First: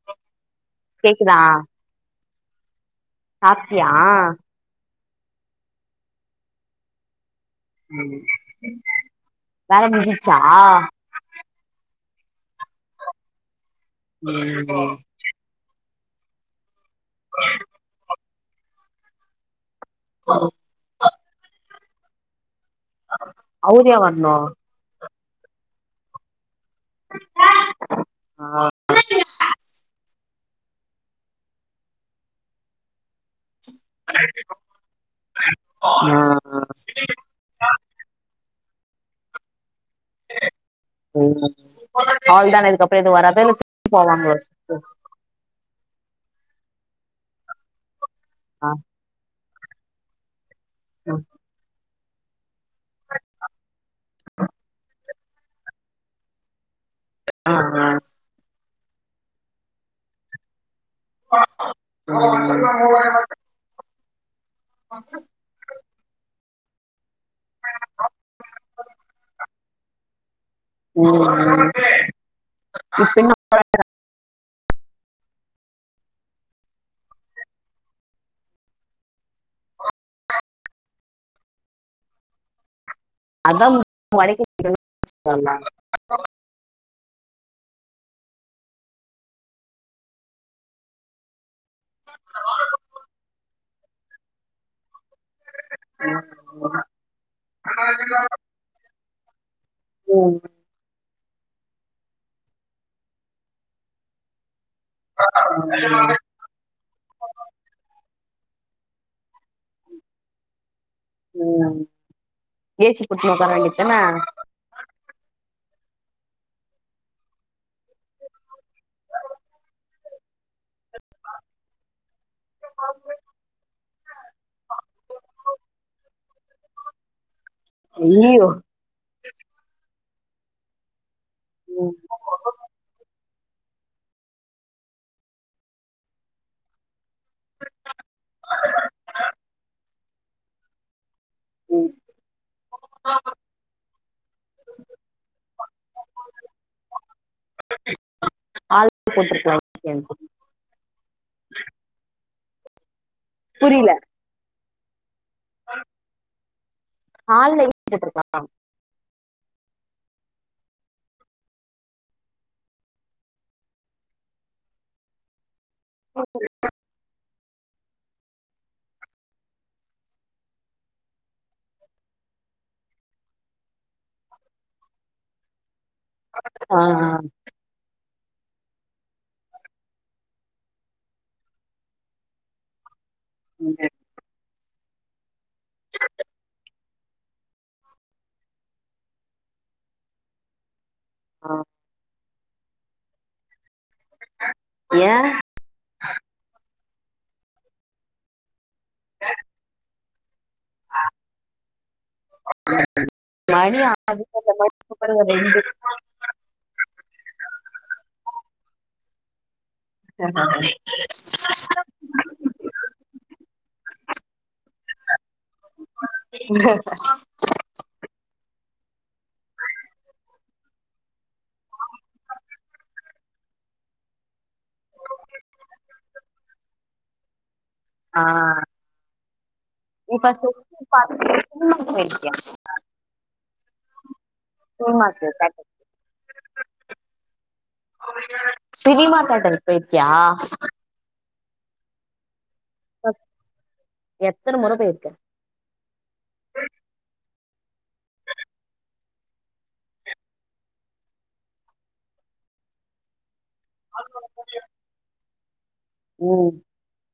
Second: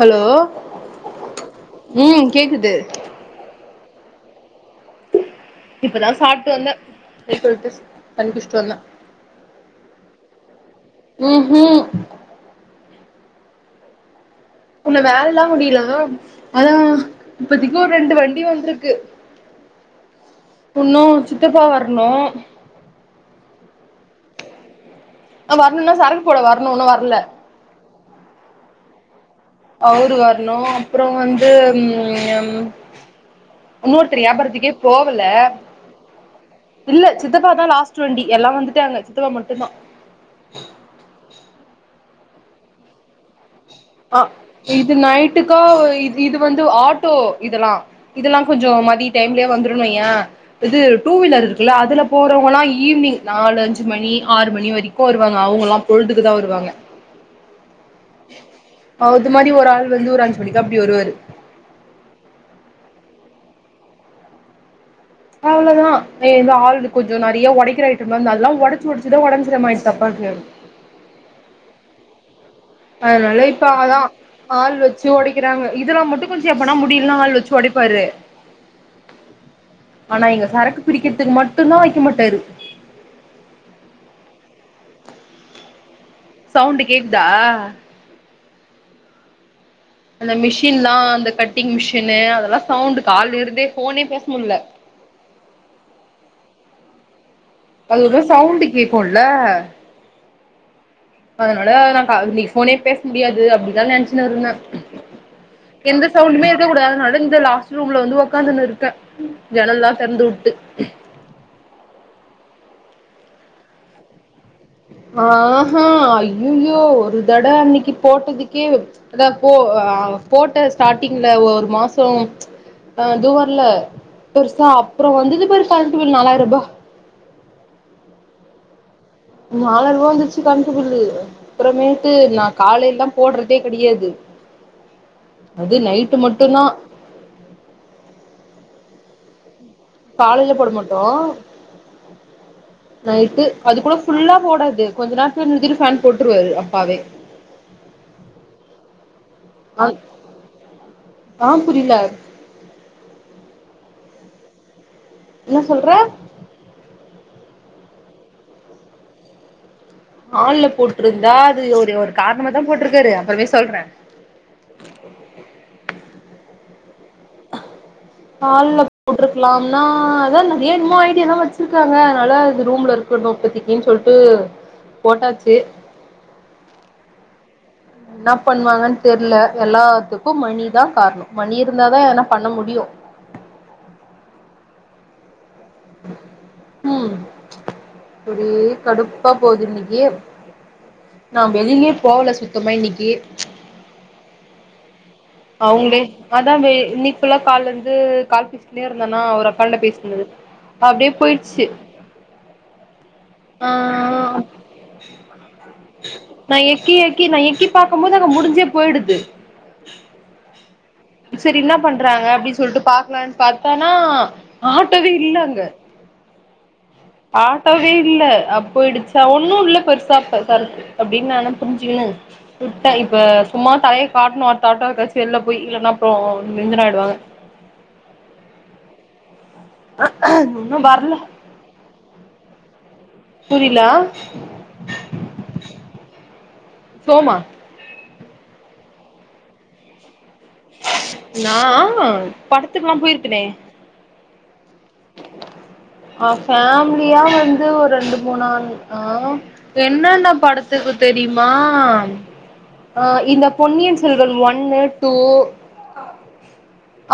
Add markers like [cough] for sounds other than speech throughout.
hello கேக்குதா ம் கேக்குது சாப்டியா இப்பதா சாப்ட்டு வந்த கை கல்ட்டு ம் வேல முஞ்சிச்சா ம்ஹும் ம் உன்னு வேலையெல்லா முடில மேம் அதான் இப்பத்திக்கு ஒரு ரெண்டு வண்டி வந்துருக்கு உன்னு சித்தப்பா வர்ணு அவரு ஏன் வர்ணு வர்ணுன்னா சரக்கு போட வர்ணு உன்னு வர்ல ஆ [inaudible] அவுரு வர்ணு அப்றோ வந்து ம் இன்னொருத்தரு வியாபாரத்துக்கே போகல இல்ல சி த்தப்பாதா லாஸ்ட்டு வண்டி எல்லா வந்துட்டாங்க சித்தப்பா மட்டுந்தா ஓ அவ்ள்தானா இதுக்கப்றோ எது வராத இல்ல [inaudible] ஆ போவாங்க ஸ் இது நைட்டுக்கா இ இது வந்து ஆட்டோ இதல்லா இதல்லா கொஞ்சோ மதிய டைம்லயே வந்துருன் வையே இது டூ வீலர் இருக்கல்ல அதுல போறவங்கல்லா ஈவ்னிங் நாலு அஞ்சு மணி ஆறு மணி வரைக்கு வருவாங்க அவுங்கல்லா பொழுதுக்குதா வருவாங்க அ ஆ அவுது மாரி ஒரு ஆள் வந்து ஒரு அஞ்சு மணிக்கா அப்டி வருவாரு ம் [inaudible] அவ்ளதா இந்த ஆல்டு கொஞ்சோ நெறயா ஒடக்கிற ஐயிட்டம் இந்த அதா ஒடச்சு ஒடச்சுதா ஒடஞ்சுற மாயிடுத்து அப்பாக்கு ம் ம் அதனால இப்ப ஆதா ஆள் வெச்சு ஒடைக்கிறாங்க இதுனா மட்டு கொஞ்சோ எப்பனா முடில்னா ஆள் வெச்சு ஒடைப்பாரு ஆனா எங்க சரக்கு பிரிக்கறதுக்கு மட்டுந்தா வெக்க மாட்டாரு அதா [unintelligible] சவுண்டு் கேக்குதா அந்த மிஷின்லா அந்த கட்டிங் மிஷினு அதெல்லா சவுண்ட்டு கால்ல இருந்தே போனே பேச முல்ல [unintelligible] அது ஒருத சவுண்டு கேக்குல்ல ம் அதனால நா கா இன்னைக்கு ஃபோனே பேச முடியாது அப்டிதா நெனச்சுனுருந்த எந்த சவுண்டுமே க்கக் கூடாதுன் அழுந்த லாஸ்ட் ரூம்ல வந்து உக்காந்துன்னுருக்க ஜன்னலெல்லா தெறந்து விட்டு ம் ஏ சி கூட்டுனு உக்கார வேண்டியதான ஆஹா அய்யய்யோ ஒரு தட அன்னைக்கி போட்டதுக்கே அதா போ அ போட்டஸ் ஸ்டார்டிங்ல ஒரு மாசோ அது வர்ல பெருசா அப்றோ வந்தது பாரு கரண்ட்டு ஃபில் நாலாயிருபா ஐய்யயோ நாலாயிர்வா வந்துருச்சு கரண்டு பில்லு அப்றமேட்டு நா காலைல்லா போடறதே கெடையாது அது நைட்டு மட்டுந்தா கால்லேல போட மாட்டோ ம் நைட்டு அது கூட ஃபுல்லா போடாது கொஞ்சோ நேரத்துல ஃபேன் போட்டுருவாரு அப்பாவே ஆ [inaudible] ஆ புரில புரில என்ன சொல்ற [inaudible] ஹால்ல போட்ருந்தா அது ஒரு ஒரு காரணமாதா போட்ருக்காரு அப்றமே சொல்ற [inaudible] [inaudible] ஹால்ல போட்டுருக்கலாம்னா அதா நெறைய என்மோ ஐடியாலா வெச்சிருக்காங்க அதனால அது ரூம்லருக் [unintelligible] இப்பத்திக்கு அப்டினு சொல்ட்டு போட்டாச்சு ஆ ஆ என்னா பண்ணுவாங்கன்னு தெர்ல எல்லாத்துக்கு மணிதா கார்ணோ மணி இருந்தாதா எதுனா பண்ண முடியு உங்கே ம் அப்டியே கடுப்பா போது இன்னிக்கி நா ஆ வெளிலியே போவல சுத்தமா இன்னிக்கி ஏ அவங்களே அதா இன்னைக்குள்ளா கால் இருந்து கால் இருந்தனா ஒரு அக்காட்ட பேசிட்டிருந்தனா அப்டியே போயிச்சு [inaudible] நா எக்கி எக்கி நா எக்கி பாக்குபோது அங்க முடிஞ்சே போயிடுது செரி என்ன பண்றாங்க அப்டின்னு சொல்லிட்டு பாக்கலான்னு பாத்தானா ஆட்டோவே இல்ல அங்க [inaudible] ஆட்டோவே இல்ல அப்போ இடிச்சா ஒன்னு இல்ல பெருசா [unintelligible] அப்டின்னு நானே புரிஞ்சிக்குனு விட்ட இப்ப சும்மா தலய காட்டனு அடுத்த ஆட்டோக்காச்சு வெளிலபோயி இல்லன்னா அப்றோ டென்ஷன் ஆயிடுவாங்க ஆ இன்னு வரல [inaudible] புரில ஆ [unintelligible] சோமா சினிமா தேட்டர்க்கு போயிருக்கியா நா ஆ படத்துக்கெல்லா போயிருக்கனே எத்தன முற போயிருக்க ஆ ஃபேமிலியா வந்து ஒரு ரெண்டு மூணு [unintelligible] என்னென்ன படத்துக்கு தெரியுமா ஆ இந்த பொன்னியன் செல்வன் ஒன்னு டூ ம்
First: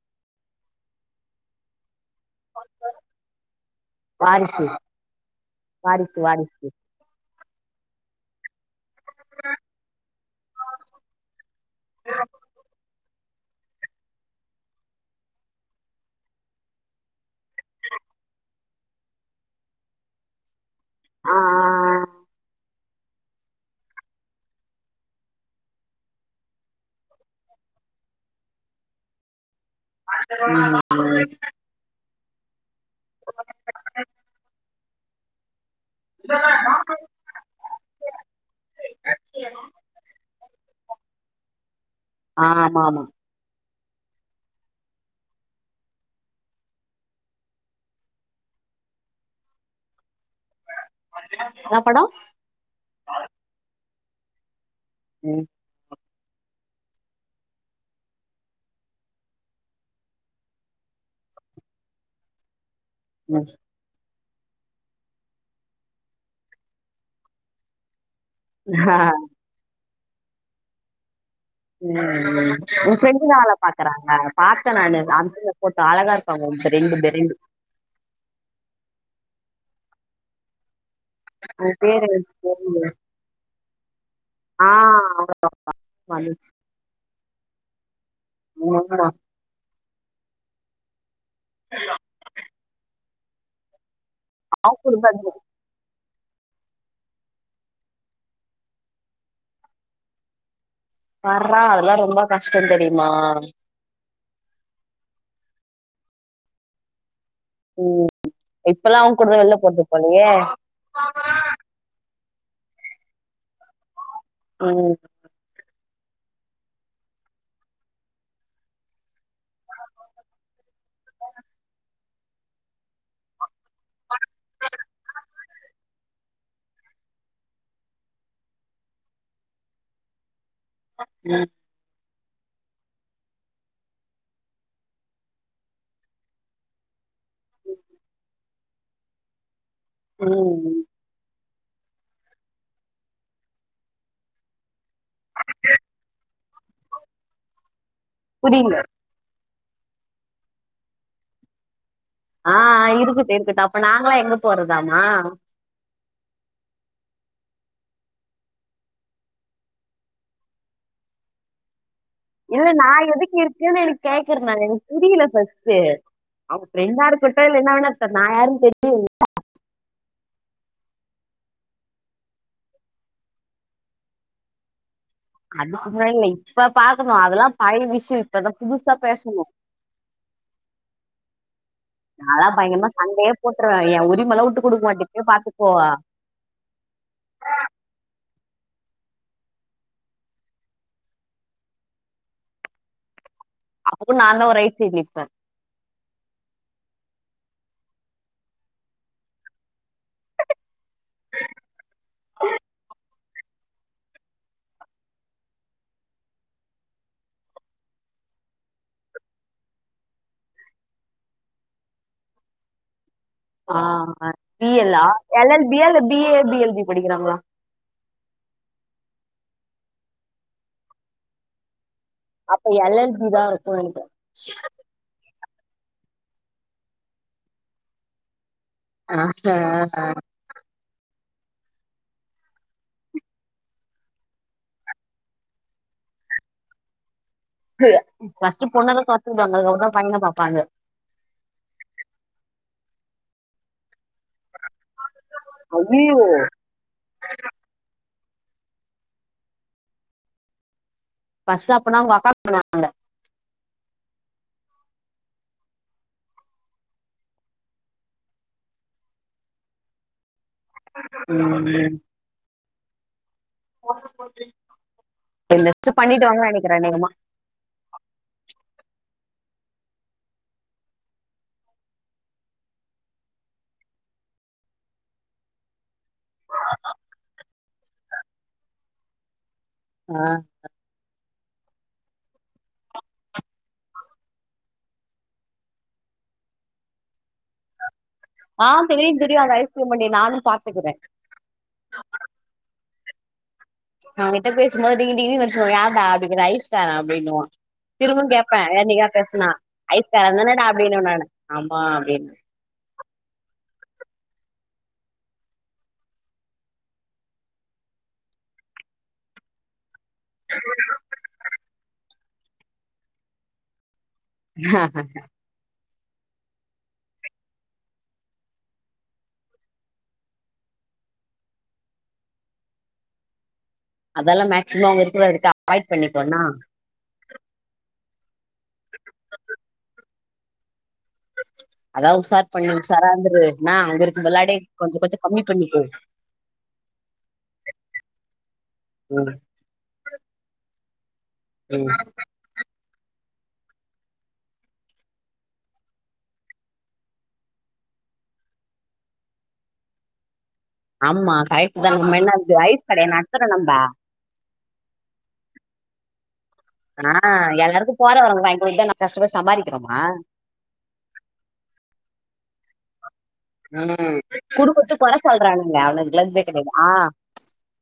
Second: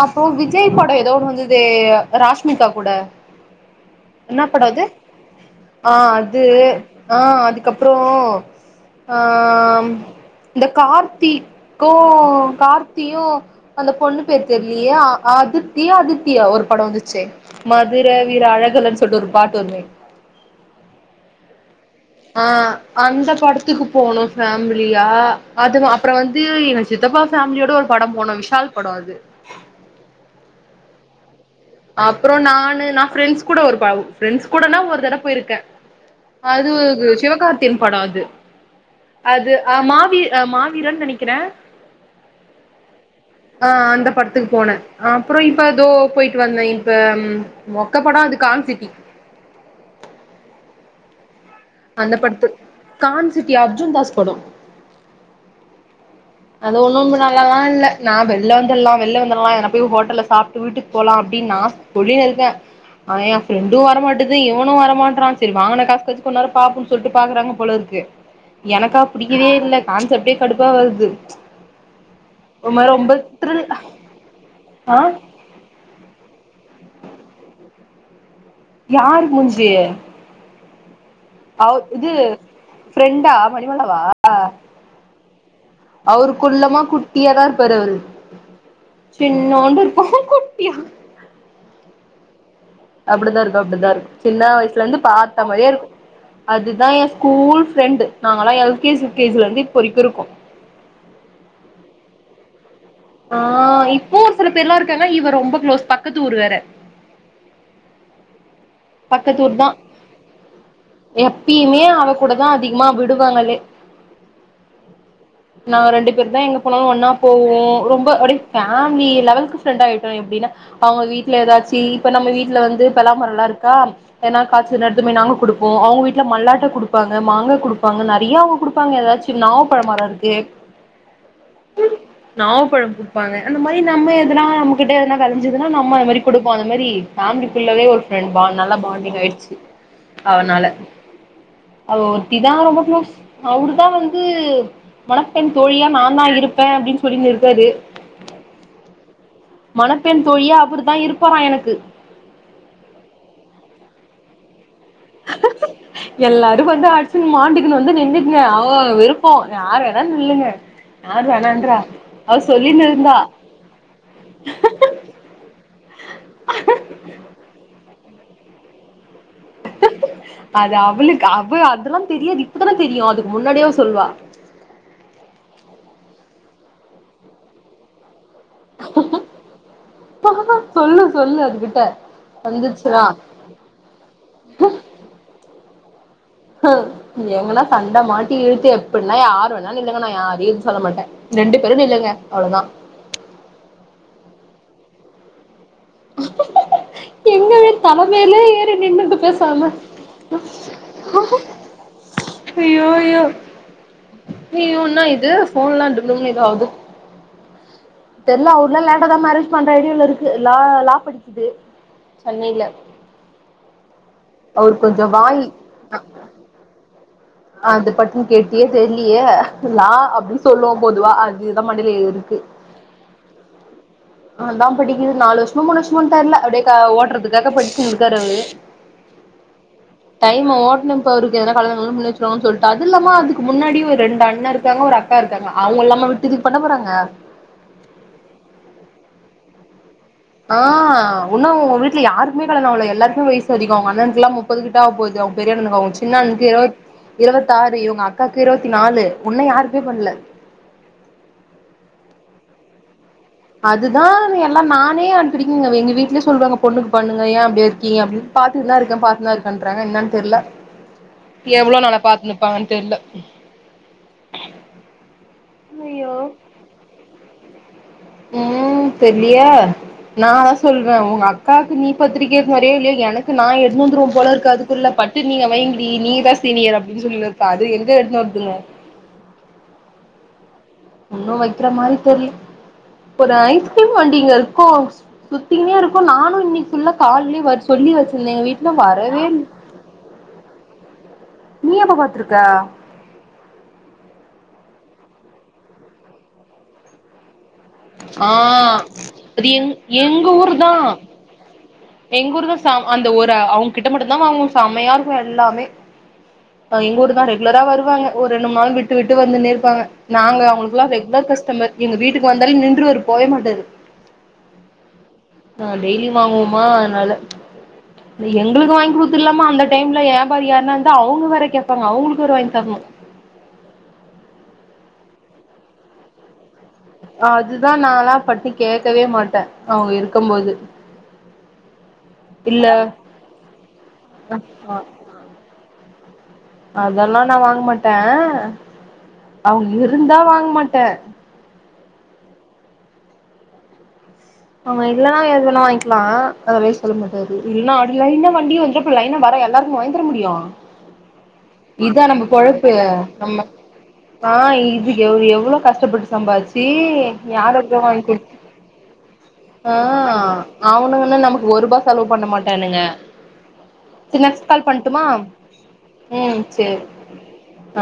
அப்றோ விஜய் படோ எதோ ஒன்னு வந்துதே ராஷ் ராஷ்மிகா கூட என்ன வாரிசு படோ அது ஆ வாரிசு அது வாரிசு அ அதுக்கப்றோ அ இந்த கார்த்திக்கு கார்த் தியு அந்த பொண்ணு பேர் தெரிலயே அதித்தியோ அதித்தியா ஒரு பட வந்துச்சே மதுர வீர அழகுல சொல்ட்டு ஒரு பாட்டு வருமே ஆ ஆ ஆ ஆ அந்த படத்துக்கு போனோ ஃபேமிலியா அது அப்றோ வந்து சித்தப்பா ஃபேமிலியோட ஒரு பட போனோ விஷால் படோ அது ம் ம் அப்புறோ நானு நா ஃப்ரெண்ட்ஸ் கூட ஒரு ப ஃப்ரெண்ட்ஸ் கூடனா ஒரு தடவ போயிருக்கே அது சிவகார்த்தியின் படம் அது அது அ மாவி அ மாவீரன்னு நெனைக்கிறே அ ஆமா ஆமா அ அந்த படத்துக்கு போன அப்றோ இப்ப அதோ போயிட் வந்தே இப்ப மொக்க படோ அது கான்சிட்டி என்ன படம் அந்த படத்துக் கான்சிட்டி அர்ஜுன் தாஸ் படொ ம் அது ஒன்னு நல்லால்லா இல்ல நா வெள்ல வந்துல்லா வெள்ல வந்துல்லா ஏதுனா போய் ஹோட்டல்ல சாப்ட்டு வீட்டுக்கு போலா அப்படினு நா பொடியல் தா அனா எ ம் ஃபிரண் இது வர மாட்டுது இவனு வரமாற்றா செரி வாங்குன காசுகாச்சு கொஞ் நேரோ பாக்னு சொல்ட்டு பாக்குறாங்க போலருக்கு எனக்கா புடிக்கவே இல்ல கான்சப்டே கடுப்பா வருது ஒரு உ மாரி ரொம்ப ஃபிரண்ட் தா வேல த்ரில் பாக்குறாங்க பாத்த ஆ நானு அந் போட்டு அழகா இருப்பாங்க ஒ பெரண்டு பெரண்டு யார் மூஞ்ஜீ அவ உன் பேரு இது எனக்கு தெரியல ஃபிரெண்டா மணிமாலாவா ஆ அவ்வளவு அவரு வந்துச்சு குள்ளமா குட்டியாதா இருப்பாரு அவரு ஆமா சின் சிண்ணோண்டு இருப்பா குட்டியா [unintelligible] அப்டித்தா இருக்கு அப்டிதா இருக்கு சின்ன அவங்க வயசுல இருந்து குடும்பம் பாத்தமாரியே இருக்கு அதுதா எ ஸ்கூல் ஃப்ரெண்டு நாங்கல்லா எல்கேஜி யுகேஜிலருந்து இப்பரைக்கு இருக்கோ பார்றா அதெல்லா ரொம்ப கஷ்ட தெரியுமா ப்பவு ஒரு சில பேர்லா இருக்காங்க இவ ரொம்ப க்ளோஸ் பக்கத்து ஊரு வேற ம் இப்பல்லா அவுங்க கூடதா வெள்ல போறது போலயே எப்பியிமே அவ கூடதா அதிகமா விடுவாங்களே ம் நாங்க ரெண்டு பேர்தா எங்க போனாலு ஒன்னா போவோ ரொம்ப அப்டி பேமிலி லெவலுகு ஃப்ரண்ட் ஆயிட்டோ எப்டினா அவுங்க வீட்ல எதாச்சி இப்ப நம்ம வீட்ல வந்து பெலாமரல்லா இருக்கா எதுனா காய்சனா எடுத்துபோய் நாங்க குடுப்போ அவுங்க வீட்ல மல்லாட்ட குடுப்பாங்க மாங்கா குடுப்பாங்க நெறய அவுங்க குடுப்பாங்க எதாச்சு நாவப்பழ மர இருக்கு ம் நாவ் ப்பழம் குடுப்பாங்க அந்த மாரி நம்ம எதனா நம்மகிட்ட எதனா வெலஞ்சுதுன்னா நம்ம அது மாரி குடுப்போ அது மேரி ஃபேமிலிக்குள்ளவே ஒரு ஃப்ரெண்ட் பா நல்லா பாண்டிங் ஆயிடுச்சு அவனால ம் அவ ஒருத்திதா ரொம்ப க்ளோஸ் அவருதா வந்து மணப்பெண் தோழியா நாந்தா இருப்பே அப்டின் சொல்லி இருக்காரு புரில்ல மணப்பெண் தோழியா அவர்தா இருப்பாறா எனக்கு ஆ ஆ இருக்கட்டு இருக்கட்டு அப்ப நாங்ளா எங்க போறதாமா எல்லாரு வந்து அடிச்சுனு மாண்டிக்குனு வந்து நின்னுக்ங்க அவ அவ விருப்போ யாரு வேணா நில்லுங்க யாரு வேணான்றா அவ இல்ல சொல்லினு நா இருந்தா [unintelligible] எனக்கு கேக்றே நானு எனக்கு புரியல ஃபஸ்ட்டு அவுங்க ஃபிரண்டா இருக்கட்டு இல்ல என்ன வேணா இருக்கட்டு நா யாருனு தெரிய [unintelligible] அது அவுளுக்கு அவ அதெல்லா தெரியாது இப்பதானே தெரியு அதுக்கு முன்னாடியே அவ சொல்வா அதுக்கு முன்ன இல்ல இப்ப பாக்கணு அதெல்லா பழய விஷ்யோ இப்பதா புதுசா பேசணு சொல்லு சொல்லு அதுகிட்ட நாலா பயங்கமா வந்துச்சுன்னா சண்டையே போட்ரூவே எ உரிமலா வுட்டு குடுக்க மாட்டே [unintelligible] பாத்துக்கோ எங்கன்னா சண்ட மாட்டி இழுத்து எப்டின்னா யார் வேணாலு நில்லுங்க நா யாரையு எது சொல்ல மாட்டே ரெண்டு பேரு நில்லுங்க அவ்ளோதா அது நாந்த ஓ ரைட் சைடு நிப்பே எங்கவே தலமேலே ஏறி நின்னுடு பேசாம அய்யோ அய்யோ நீ ஒன்னா இது ஃபோன்ல்லா டும் டும்னு ஏதோ ஆகு தெர்ல அவுர்ல்லா லேண்ட தா மேரேஜ் பண்ற ஐடியால இருக்கு லா லா படிக்குது சென்னையில ஆ பி எல்லா கொஞ்சோ வாய் எல் எல் பி இல்ல B A B L B படிக்கிறாங்ளா அது பட்ன்னு கேட்டியே தெர்லியே லா அப்டினு சொல்லு பொதுவா அதுதா மண்டைல ஏறுது அப்ப எல் எல் பி தா இருக்கு நெனைக்றே அதா படிக்குது நாலு வர்ஷமோ மூணு வர்ஷமோனு தெர்ல அப்டியே ஓட்றதுக்காக படிச்சுனு இருக்காரு அவரு ஆ ஹ ஹ டைம்ம ஓட்னு இப்ப அவுருக்கு எதன கல்யாணோ கில்யானோ முண்ணி வச்சு னு சொல்ட்டு அது இல்லாம அதுக்கு முன்னாடி ஒரு ரெண்டு அண்ணா இருக்காங்க ஒரு அக்கா இருக்காங்க அவுங்க இல்லாம விட்டுட இதுக்கு பண்ணபோறாங்க [unintelligible] ஃபஸ்ட் பொண்ணலா பாத்துடுவாங்க அதுகப்றோ தா பையன பாப் ஆ உன்னு வுங்க வீட்ல யாருகுமே கல்யாணோ ஆவல எல்லாருக்குமே வயசு அதிகோ அவங்க அண்ணன்க்லா முப்பது கிட்ட ஆவ போது அவங் பெரியண்ணனுக்கு அவுங்க ஐயையோ சின்னண்ணனுக்கு இருவத் இருவத்தாரு இவுங்க அக்காவுக்கு இருவத்திநாலு உன்னு யாருக்குமே பண்ல ஃபஸ்ட்டு அப்பனா அவுங்க அக்காக்கு பண்ணுவாங்க அதுதா எல்லா நானே அடிக்கடிகிங் எங் எங்க வீட்லே சொல்றாங்க பொண்ணுக்கு பண்ணுங்க ஏ அப்டி இருக்கீங்க அப்டின்னு பாத்துங்தா இருக்கே பாத்துனுதா இருக்கன்றாங்க என்னன்னு தெர்ல ம் எவ்ளோ நாளா பாத்துனுப்பாங்கன்னு தெர்ல என்னச்சு ஐயோ பண்ணிட்டுவாங்க நெனைக்கிறே அநேகமா ம் தெர்லியே நா அத சொல்வே உங்க அக்காவுக்கு நீ பத்திரிக்க எத்துனு வரியோ இல்லையோ எனக்கு நா எட்த்துனு வந்துருவ போல இருக்கு அதுக்குள்ள பட் து நீங்க வைங்கிடி நீ தா சீனியர் அப்டின்னு சொல்லினிர்ப்பா அது எந்த எடுத்து வருதுங்க ஆ ஒன்னு வைக்கிற மாரி தெர்ல ஒரு ஐஸ்கிரீம் வண்டி இங்க இருக்கோ சுத்திங்னே இருக்கோ நானு இன்னைக்கி ஃபுல்லா கால்லே வர் சொல்லி வச்சிருந்தே எங்க ஆ வீட்ல தெரியும் வரவே இல் தெரியும் அந்த ஐஸ்கிரீம் வண்டி நானும் பாத்துக்கிறேன் நீ எப்ப பாத்துருக்க ஊங்கிட்ட பேசும்போது டிங்கி டிங்கினு அடுசுன்னு வரு யார்டா அப்டி கேட்ட ஐஸ்கார அப்டின்னுவா திரும்பவு ஆ கேப்பே என்னைக்கா அது பேசுனா எங் எங்க ஊர் ஐஸ்காரந்தனடா தா அப்டின்னுவே நானு ஆமா அப்டின்னு எங்க ஊர் தா அந்த ஒரு அவுங்க கிட்ட மட்டுதா வாங்கு செம்மையா இருக்கு எல்லாமே எங்க ஊர் தா ரெகுலரா வருவாங்க ஒரு ரெண்டு மூணு நாள் விட்டு விட்டு வந்துன்னே இருப்பாங்க நாங்க அவுங்ளுக்லா ரெக்லர் கஸ்டமர் எங்க வீட்டுக்கு வந்தாலு நின்று வர் போவே மாட்டாது ஹ ஆ டெய்லி வாங்கோமா அதனால தி எங்களுக்கு வாய்ன் குடுத்துரலாமா அந்த டைம்ல ஏபாரி யாருன்னாந்தா அவுங்க வேற கேப்பாங்க அவுங்ளுக்கு வேற வாய்ன் தர்ணு அதெல்லா மேக்சிமம் அவ்ங்க இருக்ற வருக்கா வாய்ட் பண்ணி போனா அதுதா நாலா பட்டி கேக்கவே மாட்ட அவ்ங்க இருக்கும்போது அதாவ் உசார் இல்ல பண்ணி உசாரா இந்துரு நா அங்க இருக்க விளாடி கொஞ்சு கொச்சக் கம்மி பண்ணிட்டோ அதெல்லா நா வாங் மாட்டே ம் அவுங் இருந்தா வாங் மாட்டே ம் அவுங்க இல்லன்னா எது வேனா வாய்ன்க்லா அதலே சொல்ல முட்டாது இல்லா ஆடிக்கிறாய் இன்ன வண்டியு இந்தப் லைனா வர எல்லார்க்கு வாய்ந்தர முடியு அம்மா கய்ச் தன இதா நம்ம மென்னாது பொழப்பு ஐஸ் கடையா நம்ம நத்துறு நம்பா ஆ இதுக் எவ் எவ்ளோ கஷ்டப்பட்டு சம்பாதிச்சி யாரோக்க வாய்ன்க் குடு வாய் குடுத்தே நா கஷ்டமஸ் சம்பார் அ ஆ அவ்ணுங்கன்னு நமக் ஒரூபா செலவு பண்ண மாட்டானுங்க உம் சரி நெக்ஸ்ட் கால் குடுகுத்து பண்ட்டுமா கொரச அல்றானுங்க ம் அவளங்க்லன் சேரி [unintelligible] ஆ ஆ